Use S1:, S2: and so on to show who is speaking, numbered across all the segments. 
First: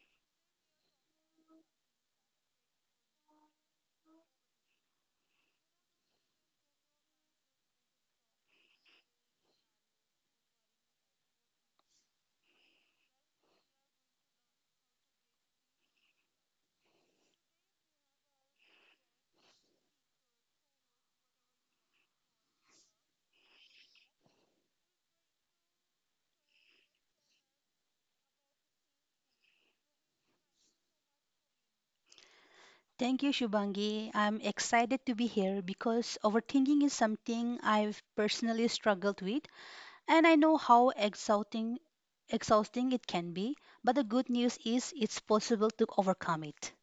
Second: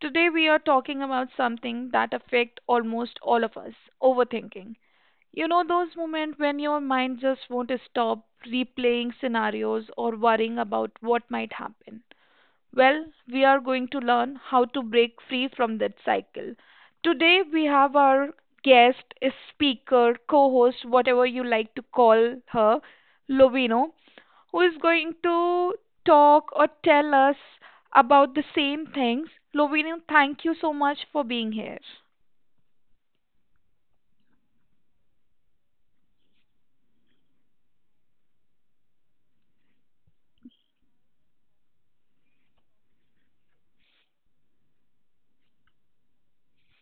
S1: Today we are talking about something that affects almost all of us, overthinking. You know those moments when your mind just won't stop replaying scenarios or worrying about what might happen. Well, we are going to learn how to break free from that cycle. Today we have our guest, speaker, co-host, whatever you like to call her, Lovino who is going to talk or tell us about the same things. Lovino, thank you so much for being here.
S2: Thank you, Shubangi. I'm excited to be here because overthinking is something I've personally struggled with, and I know how exhausting it can be. But the good news is it's possible to overcome it.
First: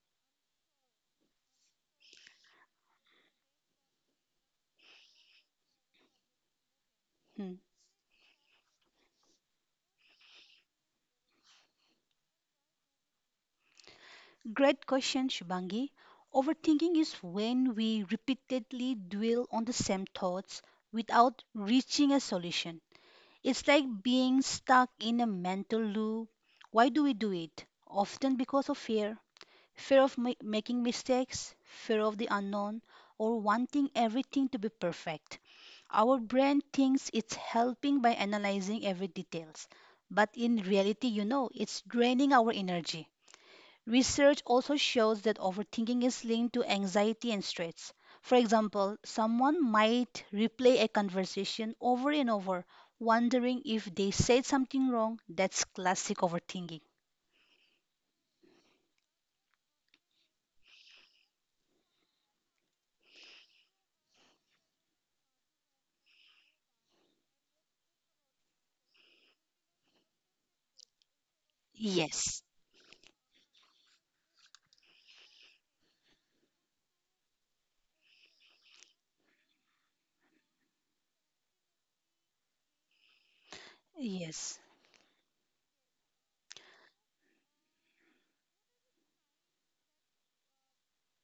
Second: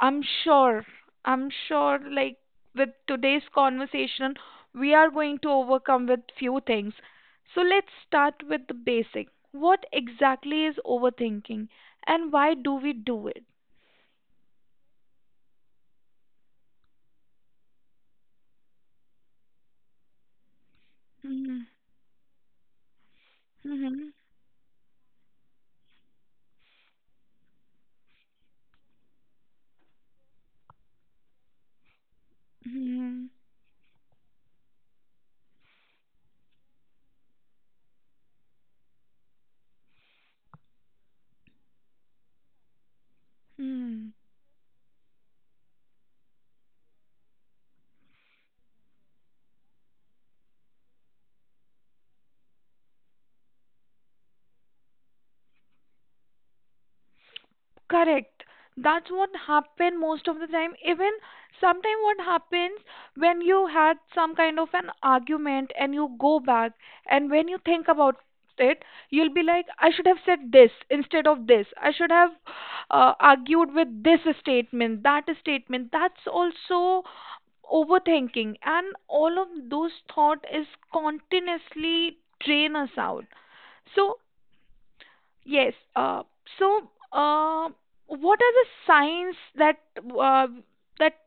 S1: I'm sure, I'm sure, like with today's conversation, we are going to overcome with few things.
S2: Hmm.
S1: So let's start with the basic. What exactly is overthinking and why do we do it?
S2: Great question, Shubangi. Overthinking is when we repeatedly dwell on the same thoughts without
S1: Mm-hmm.
S2: reaching a solution. It's like
S1: Mm-hmm.
S2: being stuck in a mental loop. Why do we do it? Often because of fear of making mistakes, fear of the unknown, or wanting everything to be perfect. Our brain thinks it's helping by analyzing every details, but in reality, it's draining our energy.
S1: Mm-hmm.
S2: Research also shows that overthinking is linked to anxiety and stress. For example, someone might replay a conversation over and over, wondering if they said something wrong. That's classic overthinking.
S1: Correct. That's what happen most of the time. Even sometimes, what happens when you had some kind of an argument and you go back and when you think about it, you'll be like, I should have said this instead of this. I should have
S2: Yes.
S1: argued with this statement, that statement. That's also overthinking, and all of those thought is continuously drain us out. So
S2: Yes.
S1: yes. So, what are the signs uh, that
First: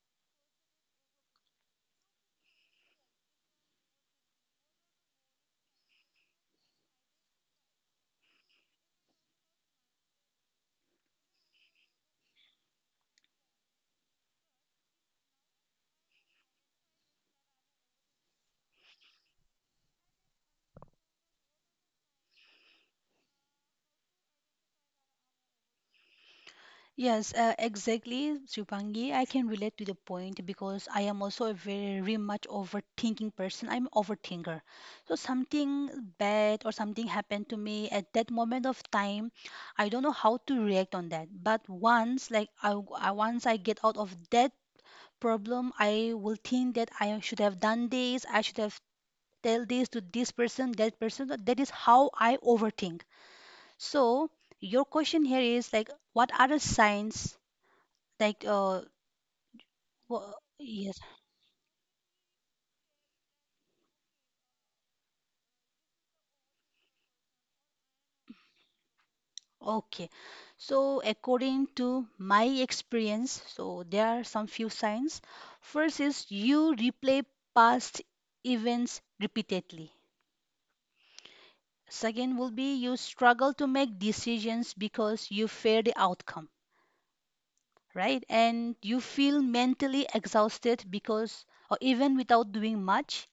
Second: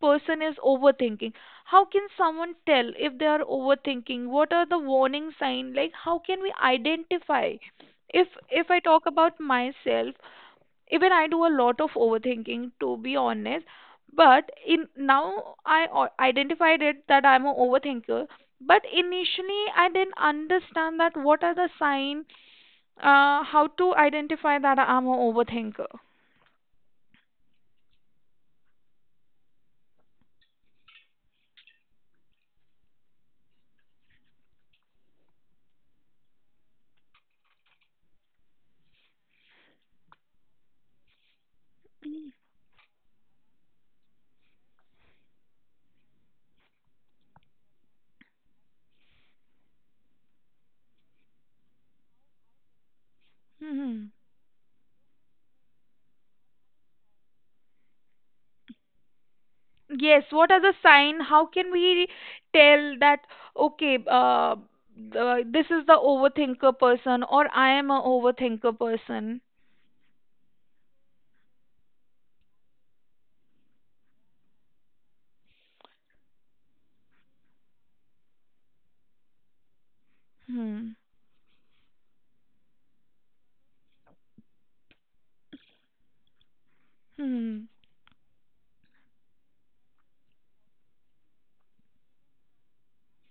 S1: person is overthinking? How can someone tell if they are overthinking? What are the warning signs? Like, how can we identify? If I talk about myself, even I do a lot of overthinking, to be honest. But in now I identified it that I'm an overthinker. But initially, I didn't understand that what are the signs, how to identify that I'm an overthinker?
S2: Yes, exactly, Shubhangi. I can relate to the point because I am also a very much overthinking person. I'm overthinker. So something bad or something happened to me at that moment of time, I don't know how to react on that. But once, like I once I get out of that problem, I will think that I should have done this. I should have tell this to this person. That is how I overthink.
S1: Hmm.
S2: So your question here is like, what are the signs? Like,
S1: Yes,
S2: wha-
S1: what are the
S2: yes,
S1: sign? How can we tell that, okay, this is the overthinker person or I am a overthinker person?
S2: okay. So, according to my experience, so there are some few signs. First is you replay past events repeatedly.
S1: Hmm.
S2: Second will be you struggle to make decisions because you fear the outcome,
S1: Hmm.
S2: right? And you feel mentally exhausted because, or even without doing much,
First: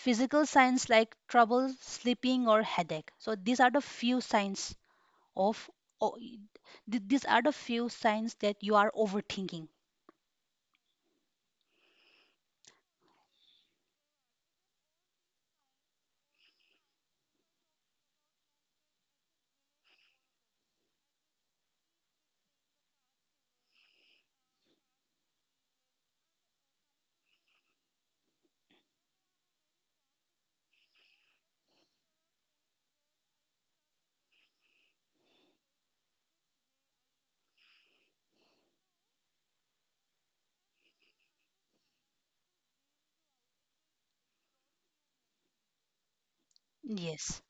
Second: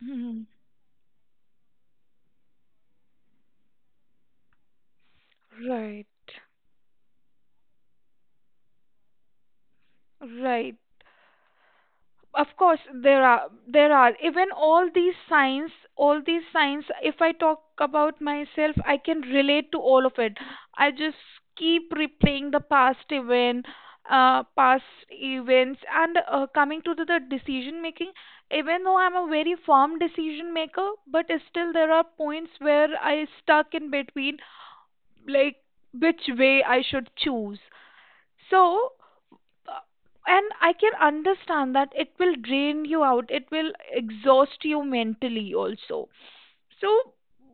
S1: Hmm.
S2: signs like trouble sleeping or headache. So these are the few signs of
S1: Right.
S2: o- these are the few signs that you are overthinking.
S1: Right. Of course, there are even all these signs. If I talk about myself, I can relate to all of it. I just keep replaying the past events, and coming to the decision making. Even though I'm a very firm decision maker, but still there are points where I stuck in between, like which way I should choose. So uh, and I can understand that it will drain you out, it will exhaust you mentally also. So
S2: Yes.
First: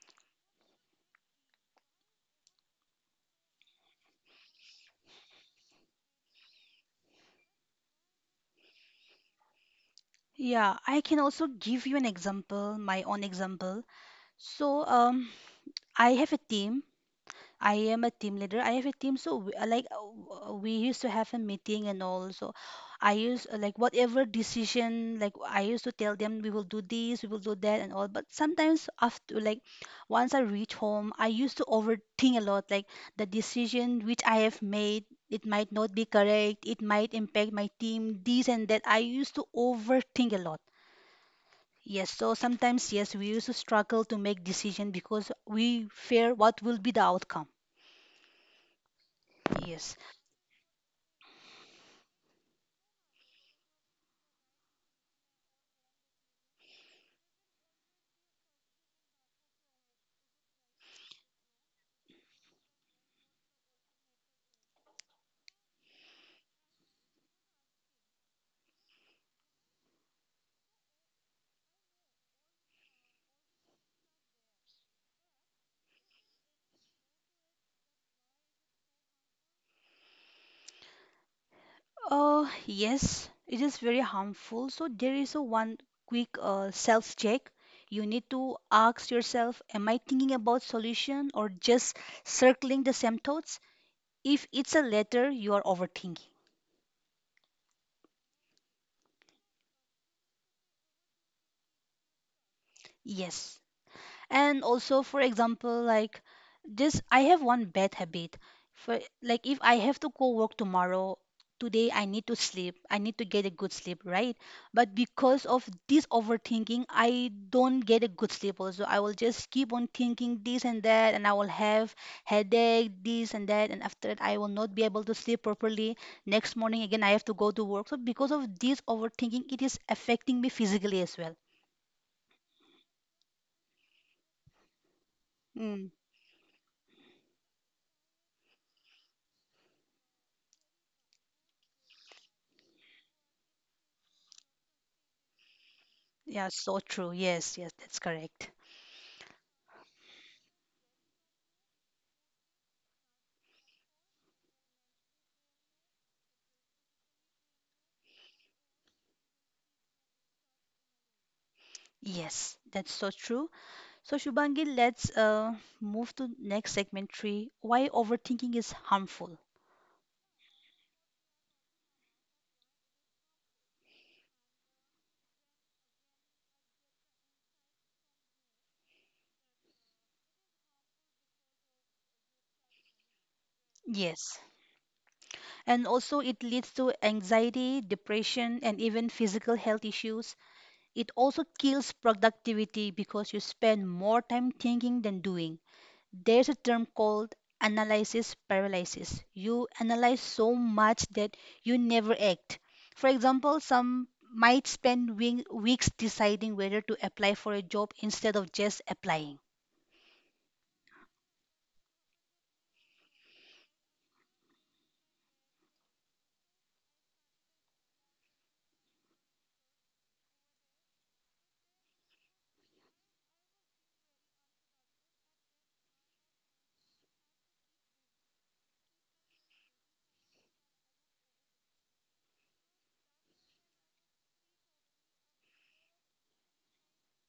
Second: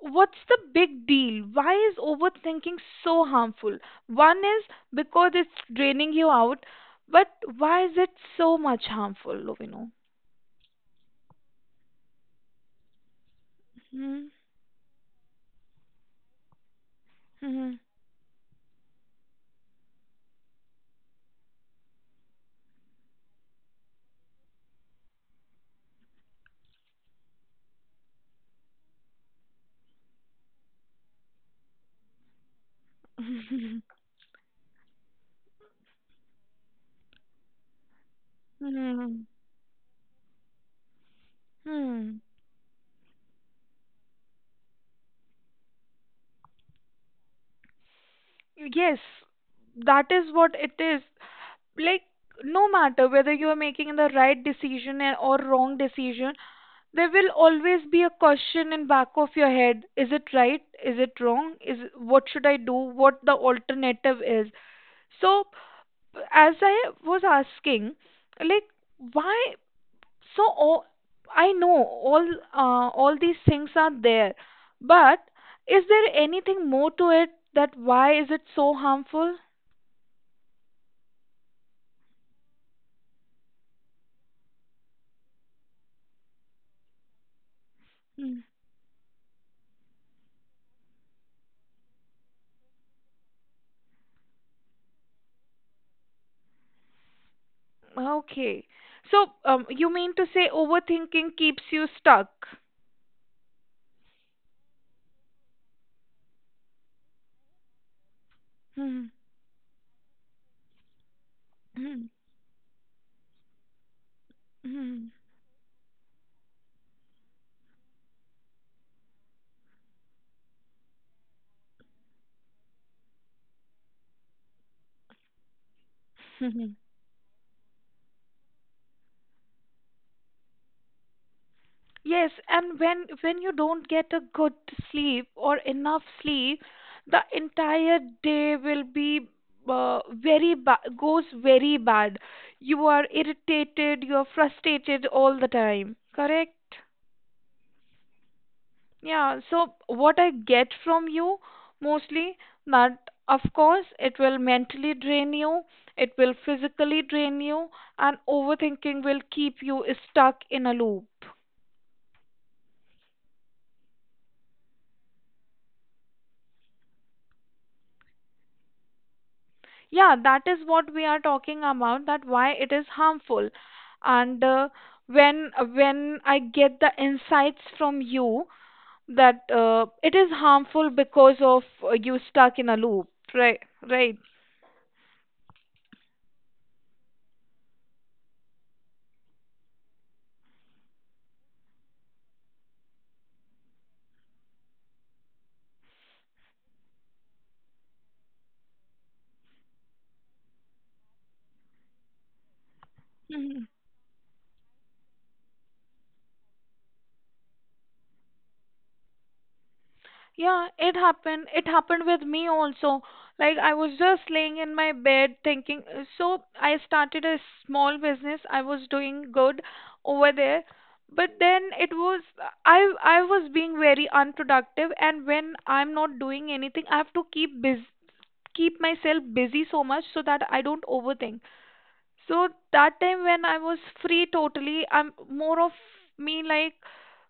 S1: what's the big deal? Why is overthinking so harmful? One is because it's draining you out, but why is it so much harmful, Lovino?
S2: Yeah, I can also give you an example, my own example.
S1: Hmm.
S2: So I have a team.
S1: Hmm.
S2: I am a team leader. I have a team, so we, like we used to have a meeting and all. So I used like whatever decision, like I used to tell them we will do this, we will do that, and all. But sometimes after like once I reach home, I used to overthink a lot. Like the
S1: Hmm.
S2: decision which I have made, it might not be correct. It might impact my team, this and that. I
S1: Hmm.
S2: used to overthink a lot. Yes,
S1: Hmm.
S2: so sometimes yes, we used to struggle to make decision because we fear what will be the outcome.
S1: Yes,
S2: Yes.
S1: that is what it is. Like, no matter whether you are making the right decision or wrong decision, there will always be a question in back of your head. Is it right? Is it wrong? Is what should I do? What the alternative is? So as I was asking, like, why? So I know all these things are there, but is there anything more to it that why is it so harmful?
S2: Yes, it is very harmful. So there is a one quick self-check. You need
S1: Hmm,
S2: to ask yourself, am I thinking about solution or just circling the same thoughts? If it's a letter, you are overthinking.
S1: okay, so you mean to say overthinking keeps you stuck.
S2: Yes. And also, for example, like this, I have one bad habit. For
S1: Hmm,
S2: like, if I have to go work tomorrow, today I need to sleep. I need to get a good sleep, right? But
S1: hmm,
S2: because of this overthinking, I don't get a good sleep. Also, I will just keep on thinking this and that, and I will have headache, this and that, and after that, I will not be able to sleep properly. Next morning
S1: hmm.
S2: again, I have to go to work. So because of this overthinking, it is affecting me physically as well.
S1: Yes, and when you don't get a good sleep or
S2: Mm.
S1: enough sleep, the entire day will be very ba- goes very bad. You are irritated, you are frustrated all the time.
S2: Yeah, so
S1: Correct?
S2: true. Yes, yes, that's correct.
S1: Yeah, so what I get from you mostly that of course it will mentally drain you, it will physically drain you, and overthinking will keep you stuck in a loop.
S2: Yes, that's so true. So Shubhangi, let's move to next segment three. Why overthinking is harmful.
S1: Yeah, that is what we are talking about, that why it is harmful. And when I get the insights from you that it is harmful because of you stuck in a loop. Right. Right.
S2: Yes. And also it leads to anxiety, depression, and even physical health issues. It also kills productivity because you spend more time thinking than doing. There's a term called analysis paralysis. You analyze so much that you never act. For example, some might spend weeks deciding whether to apply for a job instead of just applying.
S1: Yeah, it happened. It happened with me also. Like, I was just laying in my bed thinking. So, I started a small business. I was doing good over there. But then it was I was being very unproductive, and when I'm not doing anything, I have to keep myself busy so much so that I don't overthink. So that time when I was free totally, I'm more of me like,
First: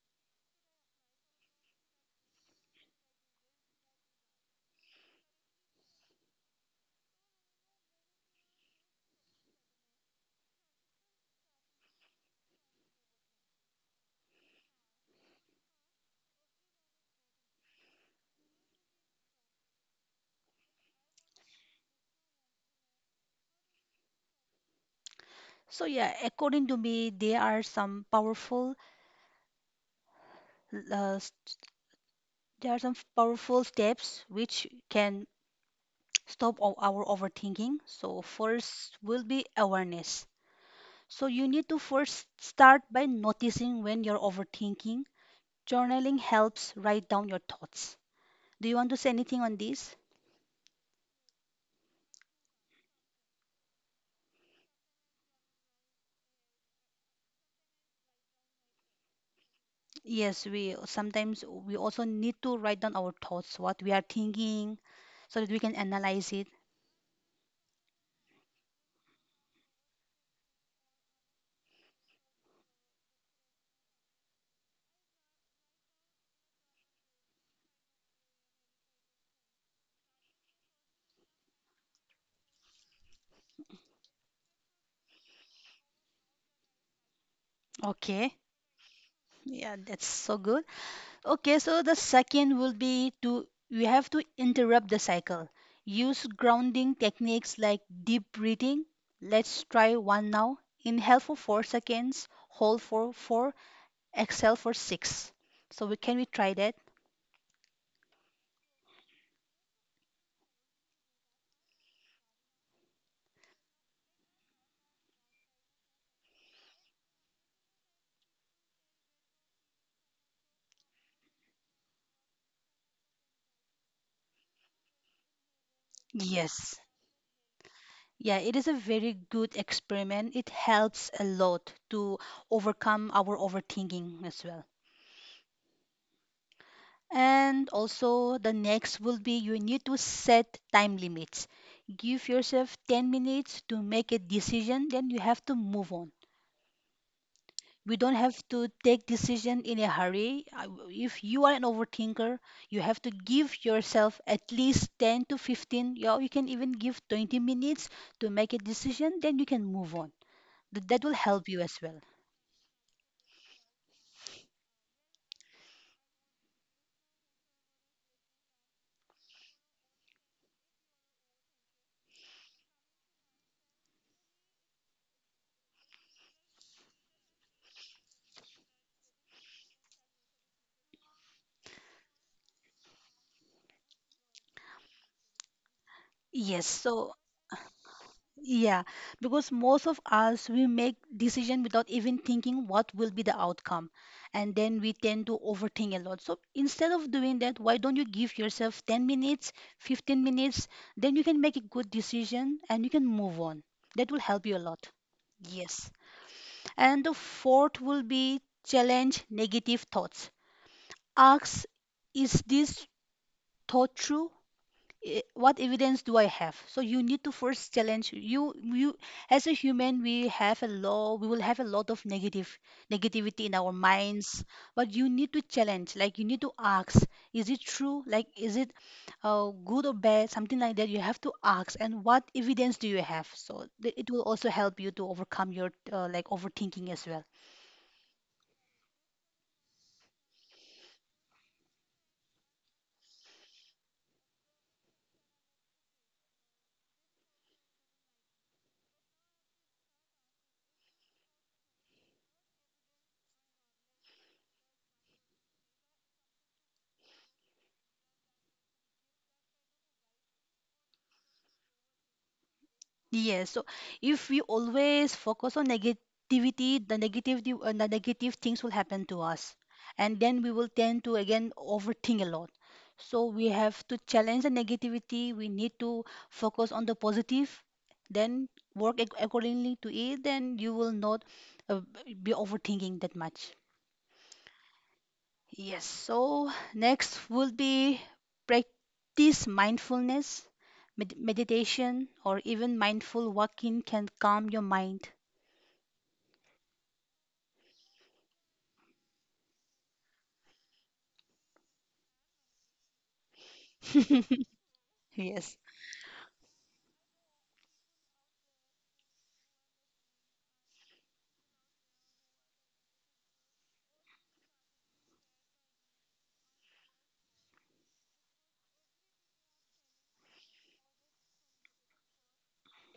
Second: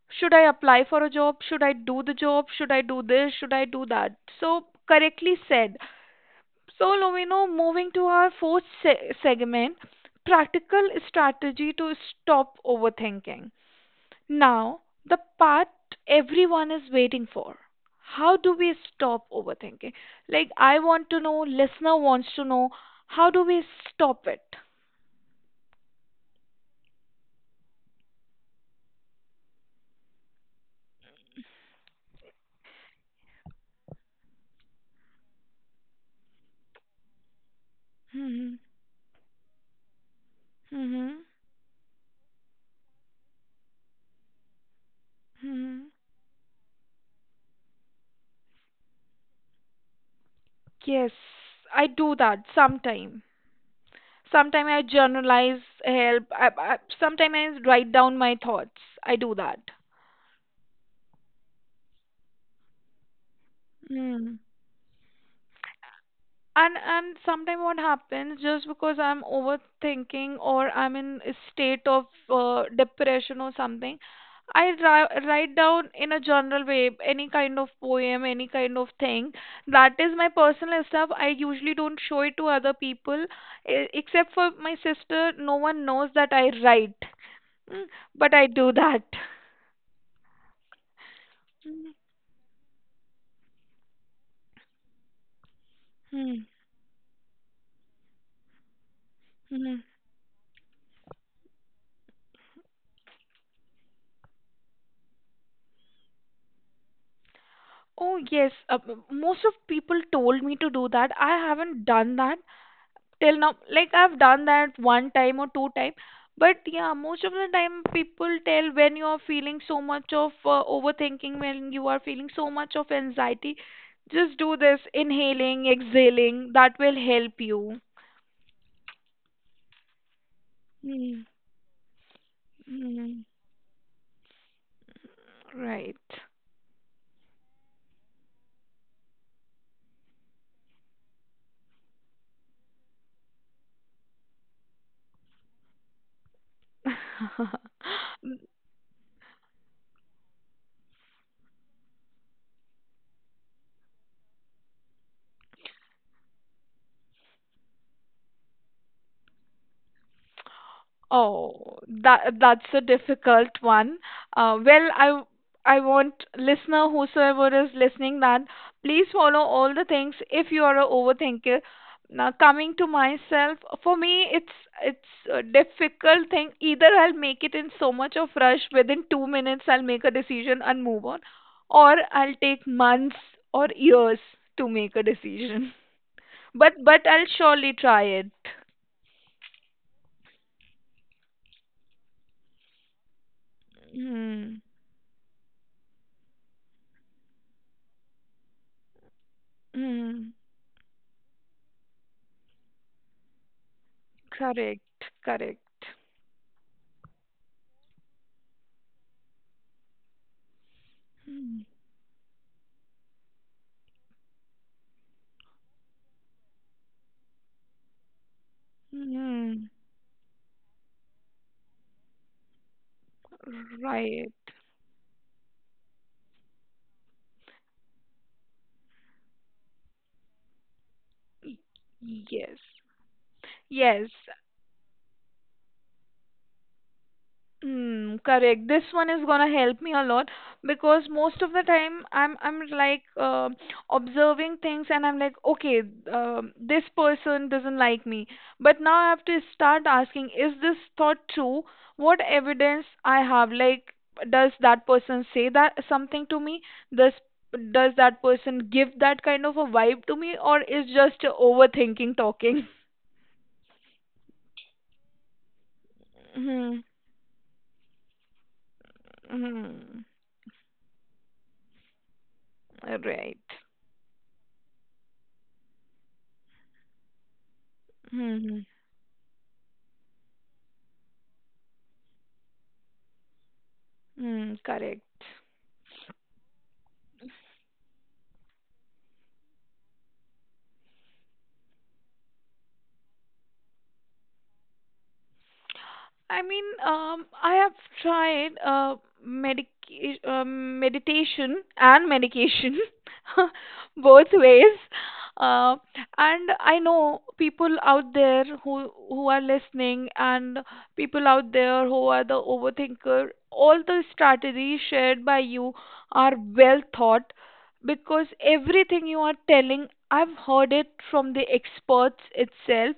S1: should I apply for a job? Should I do the job? Should I do this? Should I do that? So correctly said. So Lomino, moving to our fourth segment, practical strategy to stop overthinking. Now, the part everyone is waiting for. How do we stop overthinking? Like I want to know, listener wants to know, how do we stop it?
S2: So yeah, according to me, there are some powerful uh, s- there are some powerful steps which can stop our overthinking.
S1: Hmm,
S2: So
S1: hmm.
S2: first will be awareness.
S1: Mm-hmm.
S2: So you need to first start by noticing when you're overthinking.
S1: Hmm.
S2: Journaling helps write down your thoughts. Do you want to say anything on this?
S1: Yes, I do that sometime. Sometime I journalize help. Sometime I write down my thoughts. I do that.
S2: Yes, we sometimes we also need to write down our thoughts, what we are
S1: Mm.
S2: thinking, so that we can analyze it.
S1: And sometimes what happens, just because I'm overthinking or I'm in a state of depression or something, I write down in a general way any kind of poem, any kind of thing. That is my personal stuff. I usually don't show it to other people, except for my sister. No one knows that I write. Mm,
S2: Okay.
S1: but I do that.
S2: Yeah, that's so good. Okay, so the
S1: Mm,
S2: second will be to we have to interrupt the cycle. Use
S1: mm,
S2: grounding techniques like deep breathing. Let's
S1: mm.
S2: try one now. Inhale for 4 seconds, hold for 4, exhale for 6. So we can we try that?
S1: Oh, yes. Most of people told me to do that. I haven't done that till now, like I've done that one time or two time. But yeah, most of the time people tell when you are feeling so much of overthinking, when you are feeling so much of anxiety, just do this inhaling exhaling, that
S2: Yes.
S1: will help you.
S2: Yeah, it is a very good experiment. It helps a
S1: Hmm.
S2: lot to overcome
S1: Hmm.
S2: our overthinking as well.
S1: Right.
S2: And also, the next will be you need to set time limits. Give yourself 10 minutes to make a decision, then you have to move on. We don't have to take decision in a hurry. If you are an overthinker, you have to give yourself at least 10 to 15, yeah, you can even give 20 minutes to make a decision, then you can move on. That will help you as
S1: Oh,
S2: well.
S1: that's a difficult one. Well, I want listener whosoever is listening that please follow all the things if you are a overthinker. Now, coming to myself, for me, it's a difficult thing. Either I'll make it in so much of rush within 2 minutes, I'll make a decision and move on, or I'll take months or years to make a decision.
S2: Yes,
S1: But
S2: so
S1: I'll surely try it.
S2: yeah, because most of us we make decision without even thinking what will be the outcome, and
S1: Hmm.
S2: then we tend to overthink a lot. So instead of doing that, why don't you give yourself 10 minutes, 15
S1: Hmm.
S2: minutes, then you can make a good decision and you can move on. That will help you a
S1: Correct,
S2: lot.
S1: correct.
S2: Yes. And the fourth will be challenge negative thoughts. Ask,
S1: Hmm.
S2: is this thought true? What evidence do I have? So you need to first challenge you as a
S1: Hmm,
S2: human, we have a law, we will have a lot of negative negativity in our
S1: right.
S2: minds, but you need to challenge, like, you need to ask, is it true? Like, is it good or bad, something like that you have to ask, and what
S1: Yes.
S2: evidence do you have? So it
S1: Yes.
S2: will also help you to overcome your like overthinking as well.
S1: Mm, correct. This one is gonna help me a lot, because most of the time I'm like observing things, and I'm like, okay, this person doesn't like me. But now I have to start asking, is this thought true? What evidence I have? Like, does that person say that something to me? Does does that person give that kind of a vibe to me, or is just overthinking talking?
S2: Yes, so if we always focus on
S1: Hmm.
S2: negativity, the negative things will happen to us,
S1: Hmm.
S2: and then we will tend to again overthink a lot. So
S1: Right.
S2: we have to challenge the negativity. We need to focus on the positive,
S1: Hmm.
S2: then
S1: Hmm.
S2: work accordingly to it. Then you will not uh, be overthinking that much.
S1: Hmm. Correct.
S2: Yes, so next will be practice mindfulness, meditation, or even mindful walking can calm your mind.
S1: I mean, I have tried meditation and medication both ways.
S2: Yes.
S1: Uh, and I know people out there who are listening, and people out there who are the overthinker. All the strategies shared by you are well thought, because everything you are telling, I've heard it from the experts itself.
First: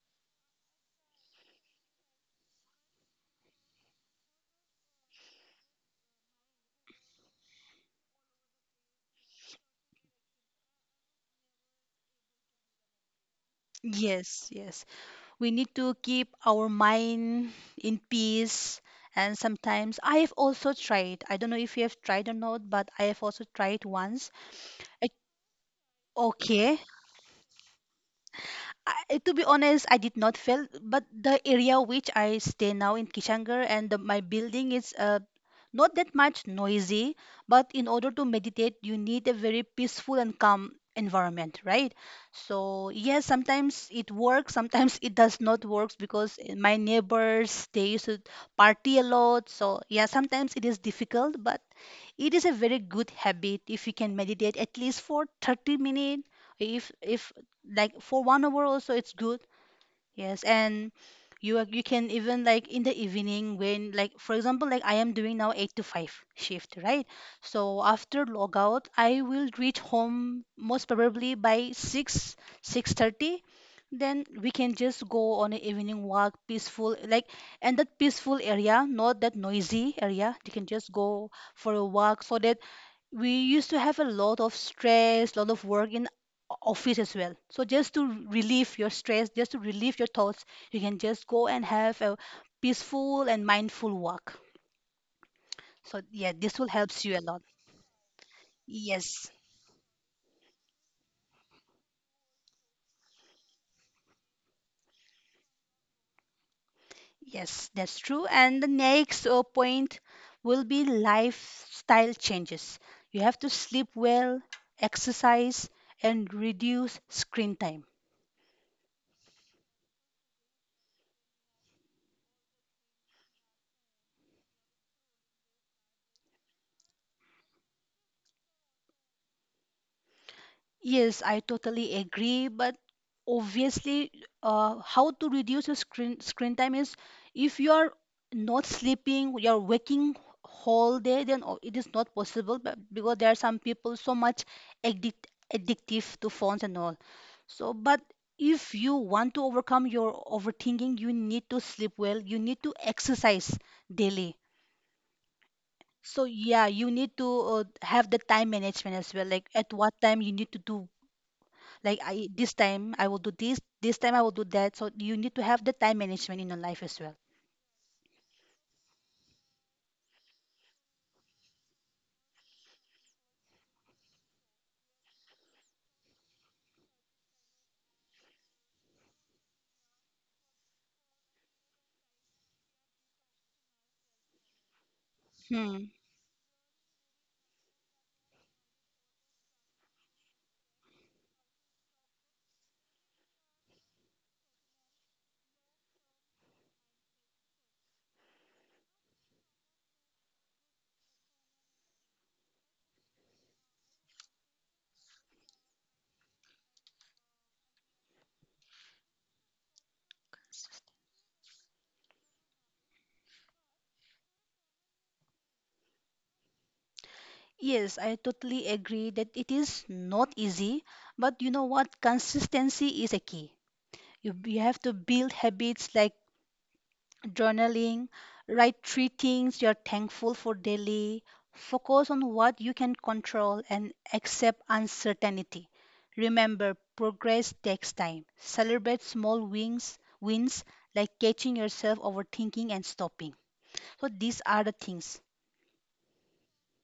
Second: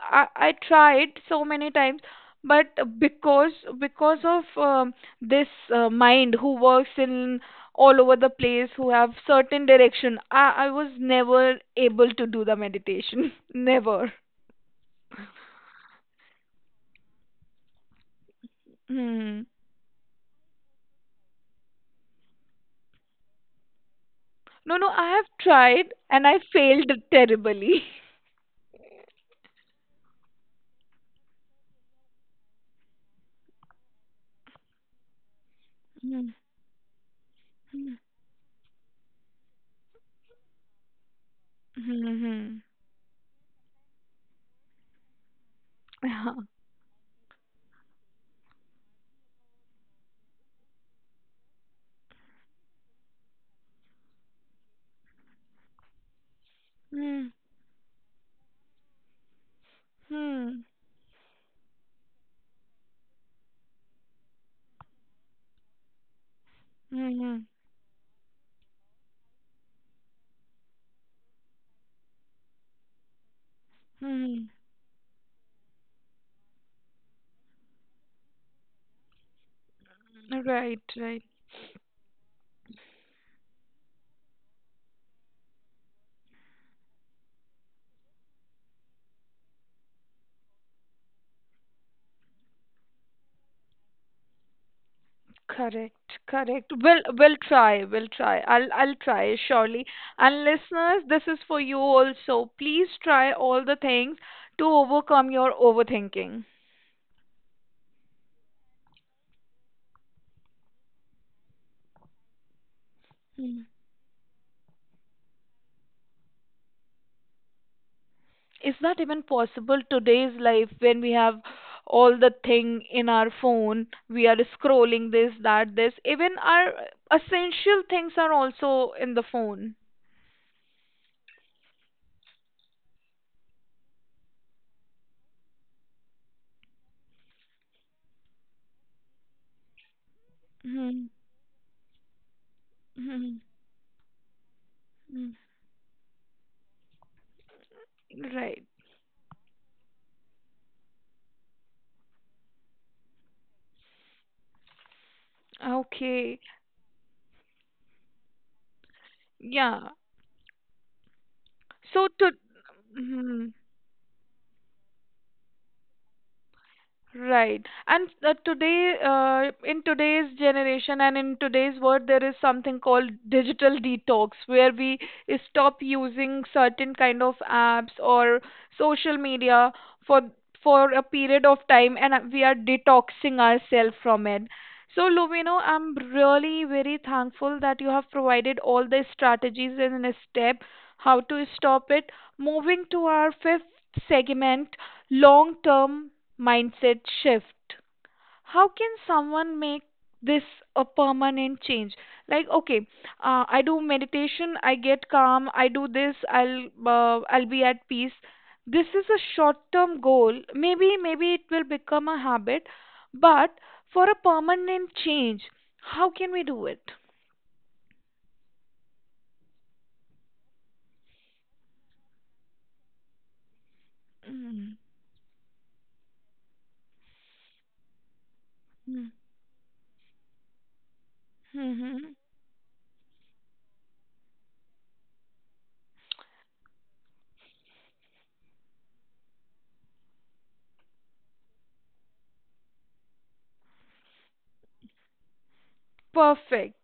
S1: I tried so many times, but because because of this mind who works in all over the place, who have certain direction, I was never able to do the meditation. Never.
S2: Yes, yes. We need to keep our mind in peace. And
S1: Hmm.
S2: sometimes I have also tried, I don't know if you have tried or not, but I have also tried once.
S1: No, no,
S2: Ac-
S1: I have tried and I
S2: Okay,
S1: failed terribly.
S2: I, to be honest, I did not feel. But the area which I stay now in Kishangar and my building is not that
S1: Hmm.
S2: much noisy, but in
S1: Hmm.
S2: order to meditate, you need a very peaceful and calm environment, right?
S1: Hmm.
S2: So, yes, sometimes it works, sometimes it does not work because
S1: Hmm.
S2: my neighbors, they used to party a lot. So, yeah, sometimes it is difficult, but it is a very good habit if you can meditate at least for 30 minutes, if like for 1 hour also it's good. Yes,
S1: Hmm.
S2: and you can even, like, in the evening when, like, for example, like I am doing now 8 to 5 shift, right?
S1: Hmm. Hmm.
S2: So after logout, I will reach home most probably by 6 6:30. Then
S1: Hmm.
S2: we can just go on an evening walk, peaceful like and that peaceful area, not that noisy area. You can
S1: Right,
S2: just
S1: right.
S2: go for a walk so that we used to have a lot of stress, lot of work in office as well. So just to relieve your stress, just to relieve your thoughts, you can just go and have a peaceful and mindful walk. So
S1: Correct,
S2: yeah, this will
S1: correct. We'll
S2: helps you a
S1: we'll
S2: lot.
S1: try, we'll try. I'll
S2: Yes,
S1: try surely. And listeners, this is for you also. Please try all the things to overcome your overthinking.
S2: yes, that's true. And the next point will be lifestyle changes. You have to
S1: Hmm.
S2: sleep well, exercise, and reduce screen time.
S1: Is that even possible today's life when we have all the thing in our phone? We are scrolling this, that, this. Even our essential things are also in the phone.
S2: Yes, I totally agree, but obviously, how to reduce your screen time is if you are not sleeping, you are waking whole
S1: Hmm.
S2: day, then it is not possible. But because there are
S1: Hmm.
S2: some people so much addic-
S1: Hmm.
S2: addictive to phones and all. So, but
S1: Right.
S2: if you want to overcome your overthinking, you need to sleep well. You need to exercise daily. So
S1: Okay.
S2: yeah, you need to have the time management as well. Like at what
S1: Yeah.
S2: time you need to do, like
S1: So
S2: I
S1: to.
S2: this time I will do
S1: Hmm.
S2: this, this time I will do that. So you need to have the time management in your life as well.
S1: Right. And today, in today's generation and in today's world, there is something called digital detox, where we stop using certain kind of apps or social media for a period of time, and we are detoxing ourselves from it. So, Lumino,
S2: Hmm.
S1: I'm really very thankful that you have provided all the strategies in a step how to stop it. Moving to our fifth segment, long term mindset shift, how can someone make this a permanent change? Like, okay, I do meditation, I get calm, I do this, I'll be at peace. This is a short term goal, maybe it will become a habit, but for a permanent change, how can we do it?
S2: Yes, I totally agree that it is not easy, but you know what? Consistency is a key. You
S1: Mm-hmm.
S2: have to build habits like journaling, write three things you're thankful for daily, focus on what you can control, and accept uncertainty. Remember, progress takes time. Celebrate small wins like catching yourself overthinking and stopping. So these are the things.
S1: Perfect.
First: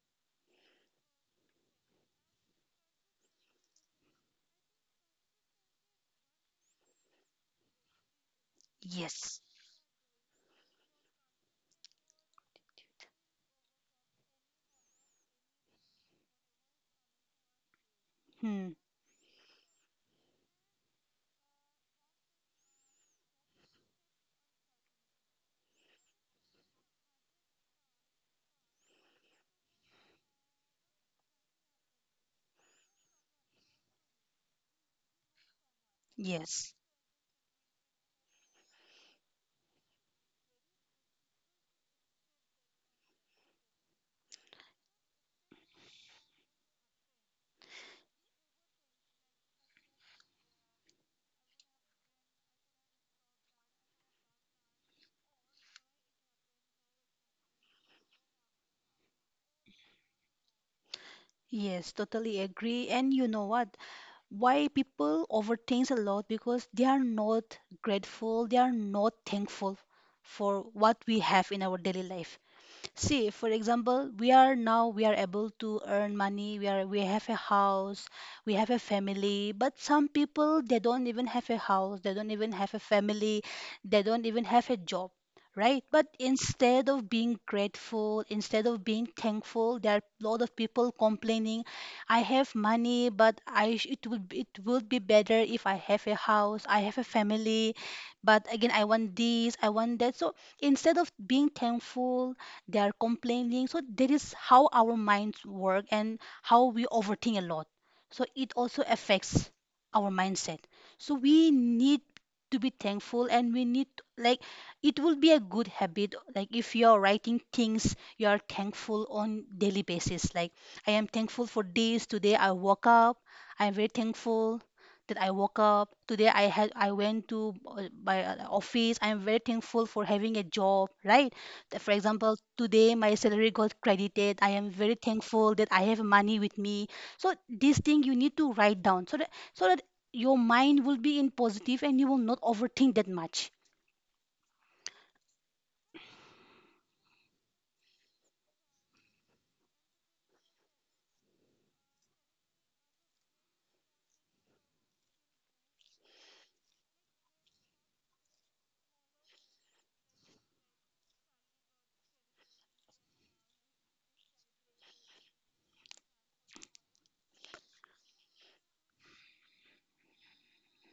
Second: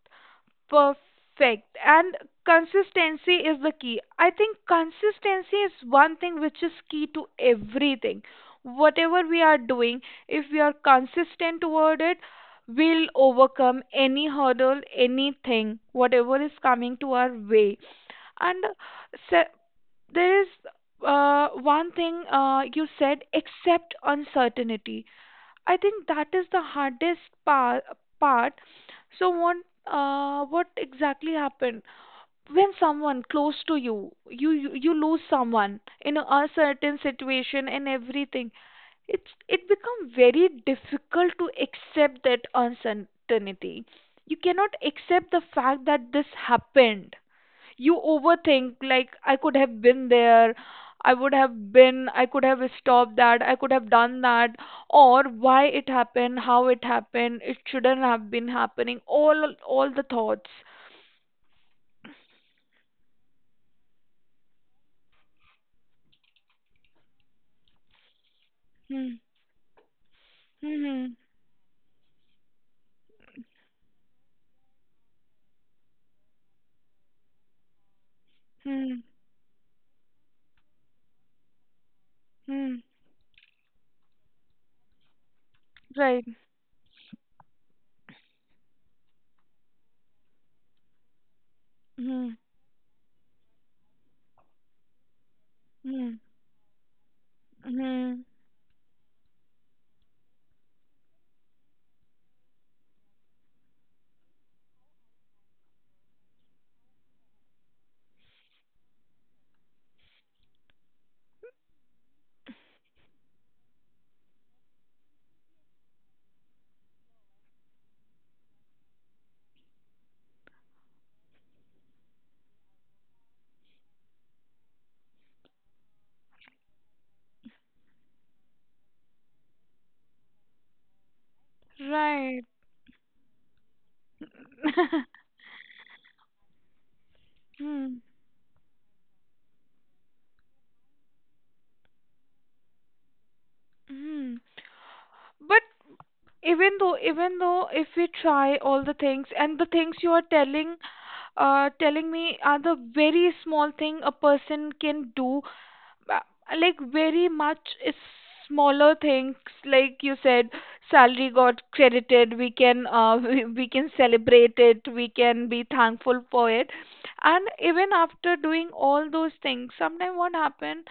S1: Perfect. And consistency is the key. I think consistency is one thing which is key to everything. Whatever
S2: Yes.
S1: we are doing, if we are consistent toward it, we'll overcome any hurdle, anything, whatever is coming to our way.
S2: Hmm.
S1: And se- there is one thing you said, accept uncertainty. I think that is the hardest part. So what exactly happened when someone close to you, you lose someone in a
S2: Yes.
S1: certain situation and everything. It's it become very difficult to accept that uncertainty. You cannot accept the fact that this happened, you overthink, like I could have been there, I would have been, I could have stopped that, I could have done that, or why it happened, how it happened, it shouldn't have been happening, all the thoughts.
S2: Yes, totally agree. And you know what? Why people overthinks a lot? Because they are not grateful, they are
S1: Hmm.
S2: not thankful for what
S1: Hmm.
S2: we have in our daily life. See, for example, we are now we are able to earn money, we have a house, we have a
S1: Hmm.
S2: family, but some people they don't even have a house, they don't even have
S1: Hmm.
S2: a family, they don't even have a job, right?
S1: Hmm,
S2: But
S1: right.
S2: instead of being grateful, instead of being thankful, there are a lot of people complaining, I
S1: Hmm.
S2: have money, but it would it would be better if I have
S1: Hmm.
S2: a house, I have a family,
S1: Hmm.
S2: but again I want this, I want that. So instead of being thankful they are complaining, so there is how our minds work and how we overthink a lot, so it also affects our mindset. So we need to be thankful and we need to, like, it will be a good habit like if you're writing things you are thankful on daily basis, like I am thankful for this. Today I woke up. I am very thankful that I woke up today. I went to my office. I'm very thankful for having a job, right? For example,
S1: Right.
S2: today my salary got credited, I am very thankful that I have money with me. So this thing
S1: Hmm.
S2: you need to write down so that your mind will be in positive and you will not overthink that much.
S1: Hmm. But even though if we try all the things, and the things you are telling, telling me, are the very small thing a person can do, uh, like, very much is smaller things, like you said, salary got credited, we can we can celebrate it, we can be thankful for it. And even after doing all those things, sometimes what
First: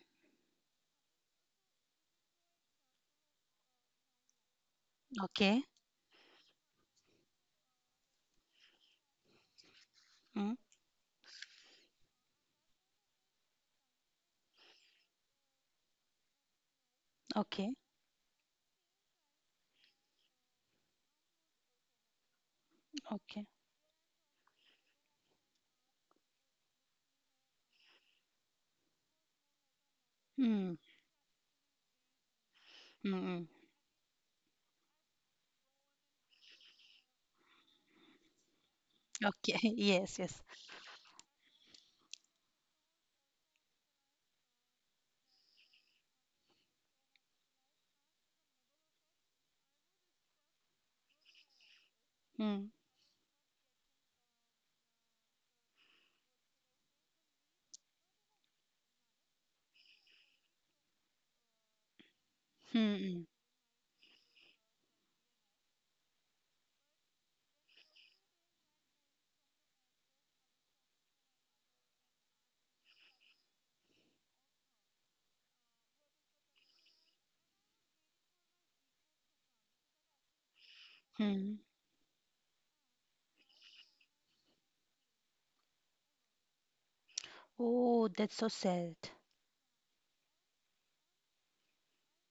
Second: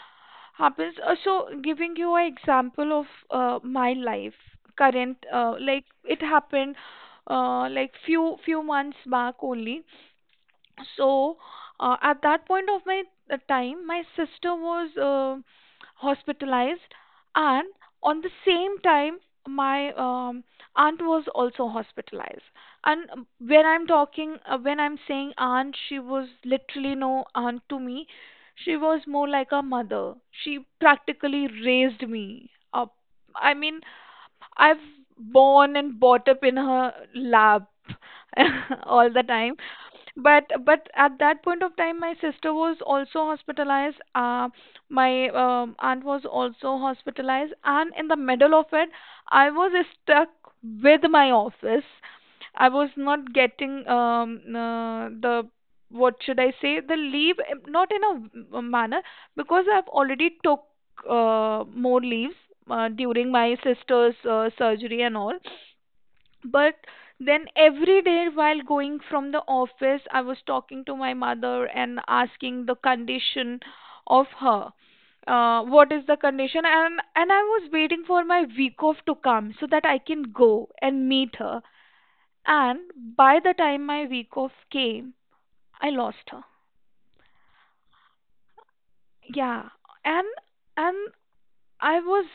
S1: happens. So, giving you an example of my life, current,
S2: Okay.
S1: like it happened, like few months back only.
S2: Mm.
S1: So at that point of my time, my sister was hospitalized, and
S2: Okay.
S1: on the same time my aunt was also hospitalized. And
S2: Okay.
S1: when I'm talking when I'm saying aunt, she was literally no aunt to me. She was more like a mother. She
S2: Mm.
S1: practically raised me up.
S2: Mm. Mm.
S1: I mean, I've born and brought up in her lap all the time.
S2: Okay. Yes, yes.
S1: But at that point of time, my sister was also hospitalized, my aunt was also hospitalized, and in the middle of it, I was stuck with my office. I
S2: Mm.
S1: was not getting the, what should I say, the leave, not in a manner, because I've already took more leaves
S2: Mm. Mm.
S1: during my sister's surgery and all. But then, every day while going from the office, I was talking to my mother and asking the condition of her. What is the condition? And I was waiting for my week off to come so that I can go and meet
S2: Mm.
S1: her. And by the time my week off came, I lost her.
S2: Oh, that's so sad.
S1: Yeah, and and I was,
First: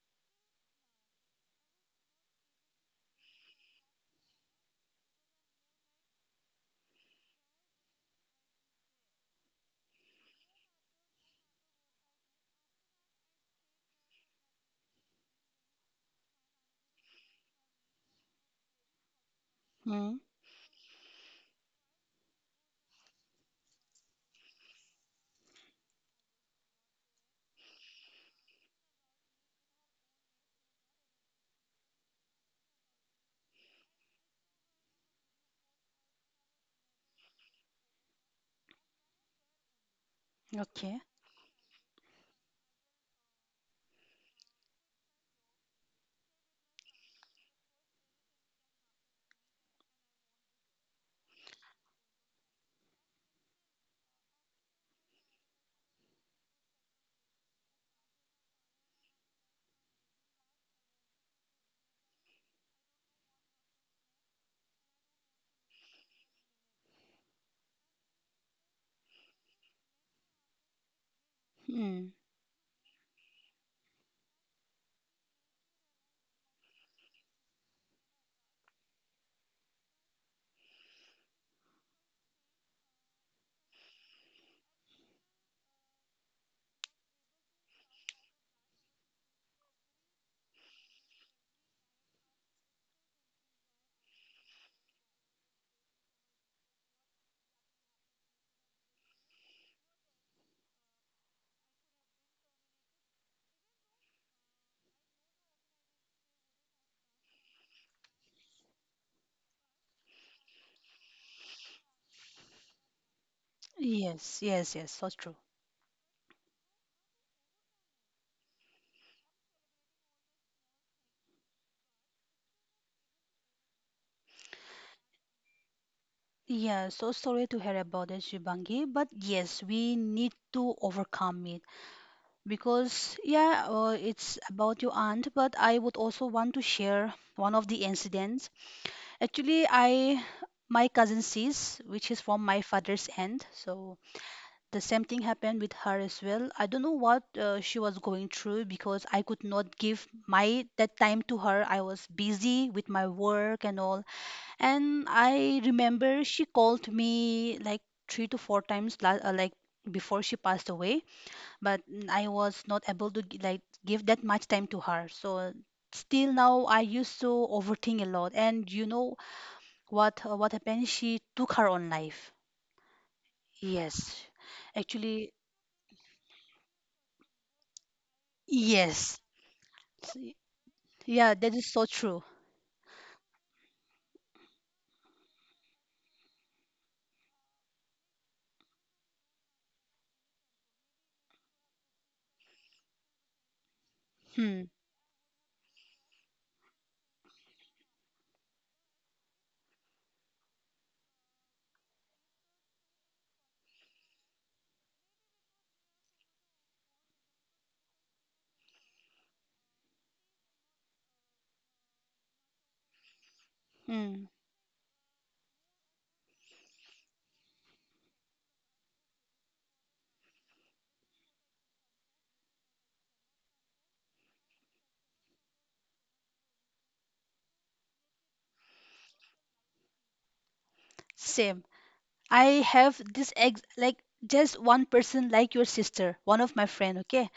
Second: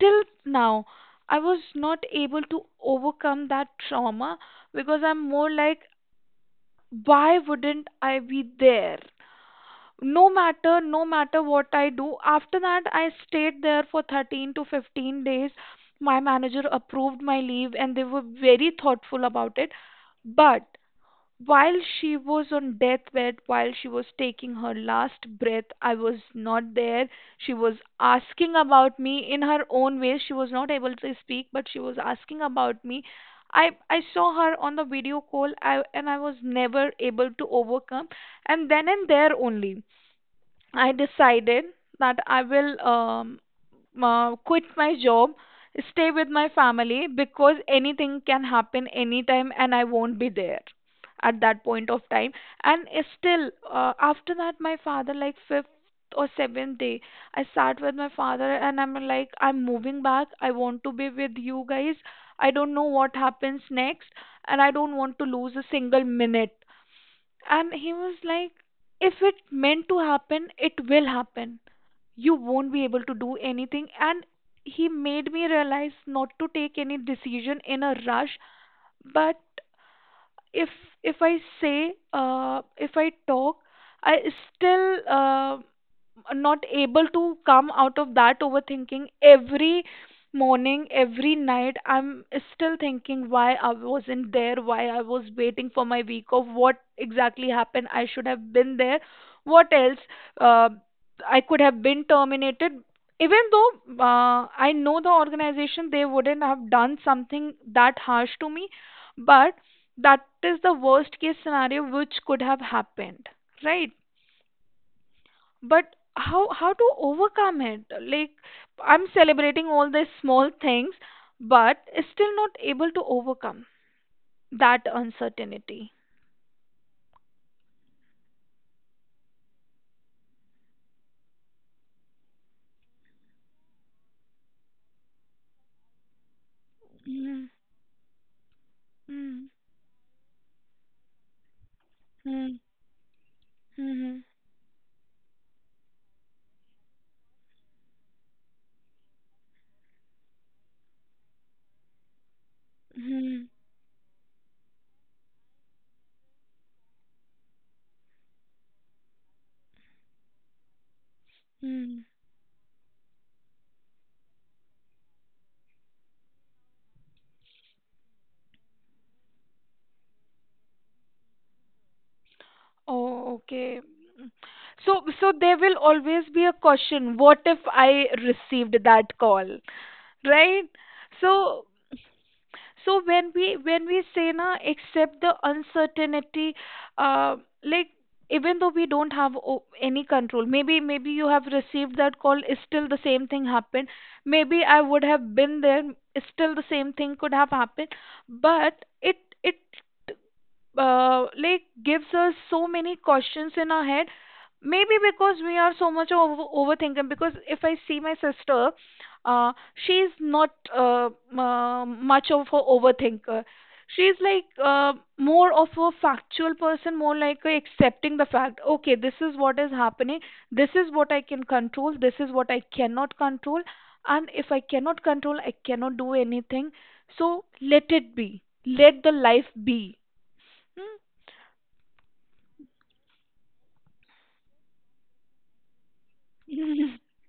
S1: till now I was not able to overcome that trauma, because I'm more like, why wouldn't I be there? No matter, no matter what I do, after that I stayed there for 13 to 15 days. My manager approved my leave and they were very thoughtful about it.
S2: Mm.
S1: But while she was on deathbed, while she was taking her last breath, I was not there. She was asking about me in her own way. She was not able to speak, but she was asking about me. I saw her on the video call, and I was never able to overcome. And then and there only, I
S2: Okay.
S1: decided that I will quit my job, stay with my family, because anything can happen anytime and I won't be there at that point of time. And still, after that, my father, like fifth or seventh day, I sat with my father and I'm like, I'm moving back. I want to be with you guys. I don't know what happens next, and I don't want to lose a single minute. And he was like, if it meant to happen, it will happen.
S2: Mm.
S1: You won't be able to do anything. And he made me realize not to take any decision in a rush. But if if I say, if I talk, I still not able to come out of that overthinking. Every morning, every night, I'm still thinking, why I wasn't there, why I was waiting for my week off, what exactly happened, I should have been there, what else, uh, I could have been terminated, even though I know the organization, they wouldn't have done something that harsh to me. But that is the worst case scenario which could have happened, right?
S2: Yes, yes, yes, so true.
S1: But how to overcome it, like, I'm celebrating all these small things, but still not able to overcome that uncertainty.
S2: Yeah, so sorry to hear about it, Shibangi, but yes, we need to overcome it because, yeah, it's about your aunt, but I would also want to share one
S1: Mm.
S2: of the incidents.
S1: Mm.
S2: Actually, my cousin sis, which is from my
S1: Mm.
S2: father's end, so
S1: Mm.
S2: the same thing happened with her as well. I don't know what she was going through because I could not give my that time to her. I was busy with my
S1: Mm.
S2: work and all, and I remember she called me like three to four times, like before she passed away. But mm,
S1: Mm.
S2: I was not able to like give that much time to her. So still now I used to overthink a lot. And you know what, what happened? She took her own life.
S1: Oh, okay.
S2: Yes,
S1: so
S2: actually,
S1: so there will always be a question, what if I received
S2: yes.
S1: that call,
S2: S-
S1: right?
S2: Yeah, that is
S1: So,
S2: so true.
S1: so when we say na, accept the uncertainty, uh, like, even though we don't have any control, maybe, maybe you have received that call, still the same thing happened,
S2: Hmm.
S1: maybe I would have been there, still the same thing could have happened. But it like gives us so many questions in our head. Maybe because we are so much overthinking. Because if I see my sister, uh, she's not much of a overthinker. She's
S2: Hmm.
S1: like more of a factual person, more like a accepting the fact. Okay, this is what is happening. This is what I can control. This is what I cannot control. And if I cannot control, I cannot do anything. So let it be. Let the life be.
S2: Same. I have this ex like just one person like your sister, one of my friend.
S1: Hmm?
S2: Okay,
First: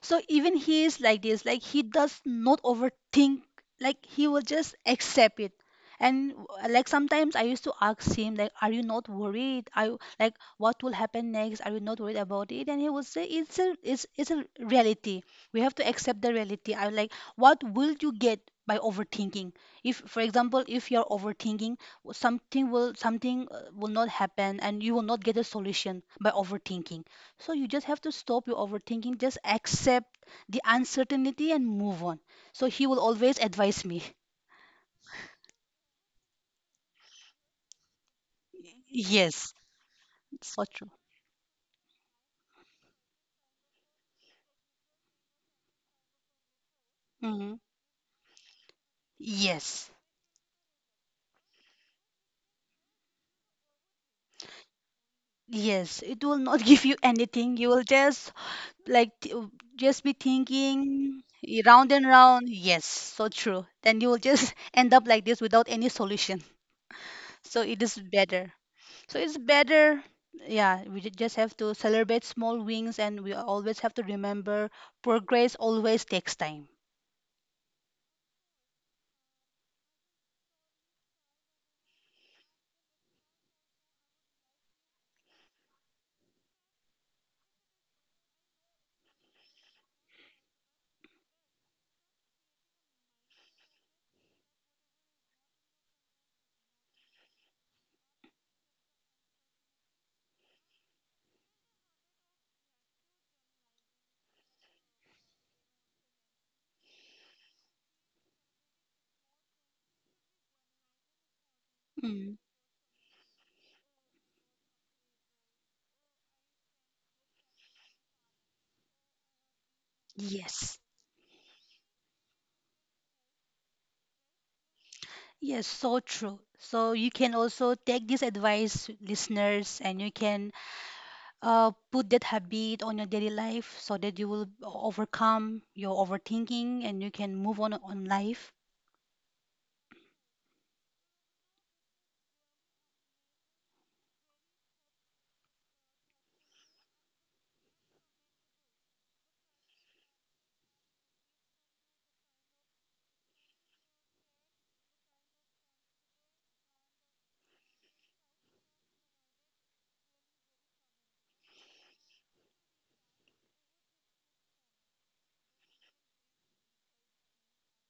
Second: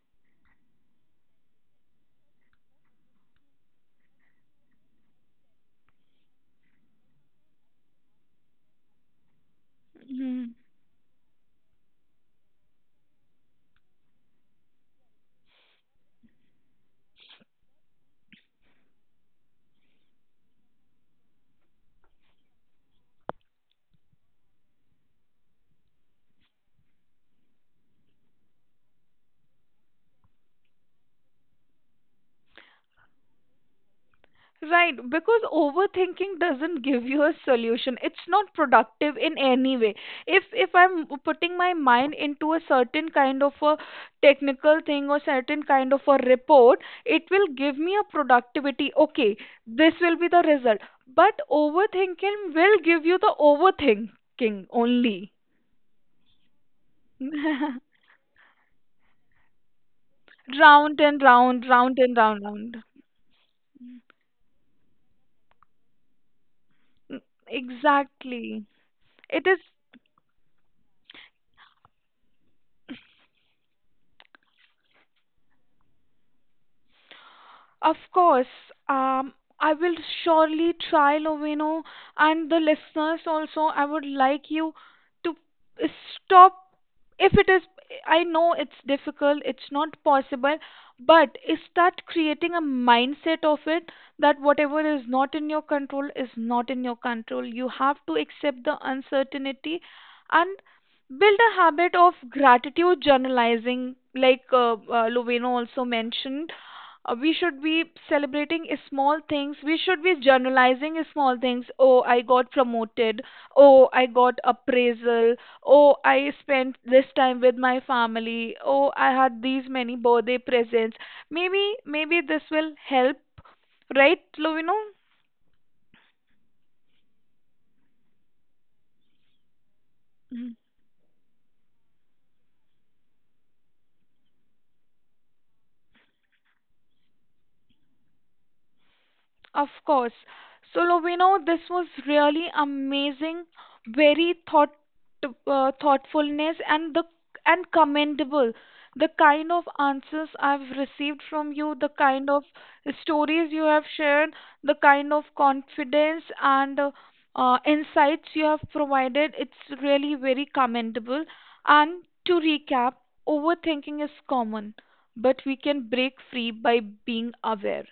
S2: so even he is like this, like he does not overthink, like he will just accept it. And like sometimes I used to ask him, like, are you not worried? Are you, like, what will happen next? Are you not worried about it? And he would say, it's a reality. We have to accept the reality. I'm like, what will you get by overthinking? If, for example, if you're overthinking, something will, something will not happen, and you will not get a solution by overthinking, so you just have to stop your overthinking, just accept the uncertainty and move on. So he will always advise me.
S1: Right, because overthinking doesn't give you a solution. It's not productive in
S2: Yes,
S1: any way. If
S2: so
S1: if
S2: true.
S1: I'm putting my mind into a certain kind of a technical thing or certain kind of a report, it will
S2: Hmm.
S1: give me a productivity. Okay,
S2: Yes,
S1: this will be the result. But overthinking will give you the overthinking only.
S2: yes, it will not give you anything. You will just like t- just be
S1: Round
S2: thinking
S1: and round,
S2: round
S1: round
S2: and
S1: and round,
S2: round.
S1: round.
S2: Yes, so true. Then you will just end up like this without any solution.
S1: Mm.
S2: So it is better.
S1: Exactly.
S2: So it's
S1: It is.
S2: better. Yeah, we just have to celebrate small wins and we always have to remember progress always takes time.
S1: Of course, um, I will surely try, Lovino, and the listeners also. I would like you to stop, if it is. I know it's difficult, it's not possible, but start creating a mindset of it, that whatever is not in your control is not in your control. You have to accept the uncertainty and build a habit of gratitude journalizing, like Lovino also mentioned. We should be celebrating small things, we should be journalizing small things. Oh, I
S2: Mm,
S1: got promoted, oh I got appraisal, oh I spent this time with my family, oh I had these many birthday
S2: yes.
S1: presents. Maybe, maybe this will help, right, Lovino?
S2: Yes, so true. So you can also take this advice, listeners, and you
S1: Mm-hmm.
S2: can put that habit on your daily life so that you will overcome your overthinking and you can move on life.
S1: Of course. So, Lovino, this was really amazing, very thoughtfulness and commendable. The kind of answers I've received from you, the kind of stories you have shared, the kind of confidence and insights you have provided, it's really very commendable. And to recap, overthinking is common, but we can break free by being aware,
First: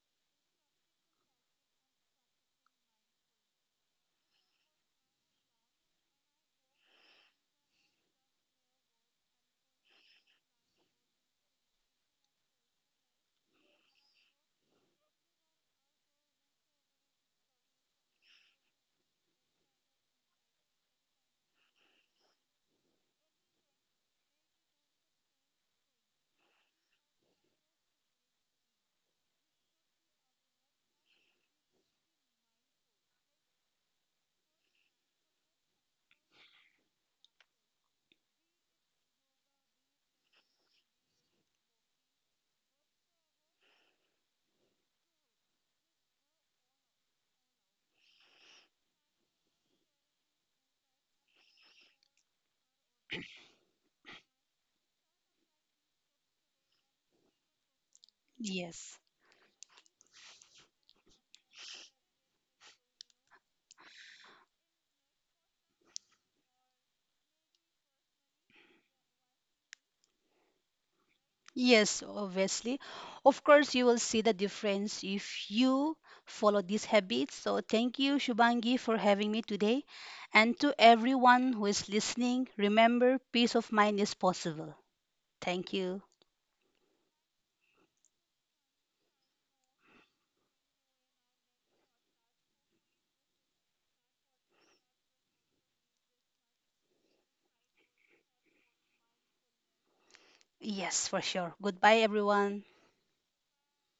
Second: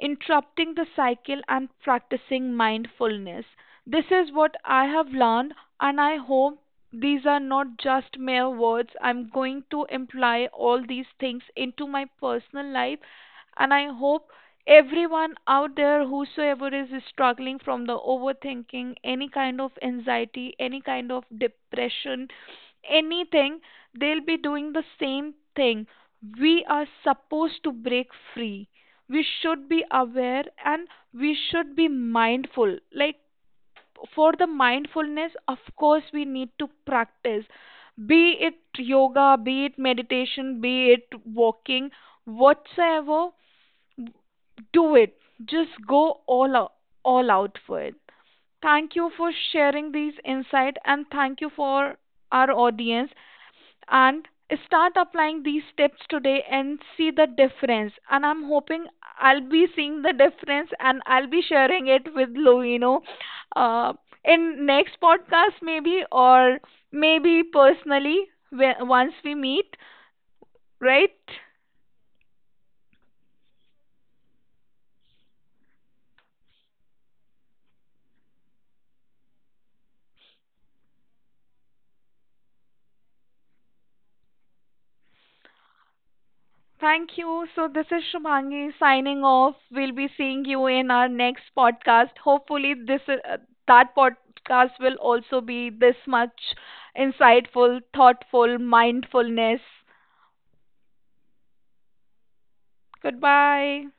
S1: interrupting the cycle, and practicing mindfulness. This is what I have learned, and I hope these are not just mere words. I'm going to imply all these things into my personal life, and I hope everyone out there, whosoever is struggling from the overthinking, any kind of anxiety, any kind of depression, anything, they'll be doing the same thing. We are supposed to break free, we should be aware and we should be mindful. Like, for the mindfulness, of course, we need to practice, be it yoga, be it meditation, be it walking, whatsoever, do it, just go all out, all out for it. Thank you for sharing these insight, and thank you for our audience, and start applying these tips today and see the difference, and I'm hoping
S2: Yes.
S1: I'll be seeing the difference and I'll be sharing it with Lovino, uh, in next podcast, maybe, or maybe personally, once we meet, right?
S2: Yes, obviously. Of course, you will see the difference if you follow these habits. So, thank you, Shubangi, for having me today. And to everyone who is listening, remember peace of mind is possible. Thank you.
S1: Thank you. So, this is Shubhangi signing off. We'll be seeing you in our next podcast. Hopefully, this that podcast will also be this much insightful, thoughtful, mindfulness.
S2: Yes, for sure. Goodbye, everyone.
S1: Goodbye.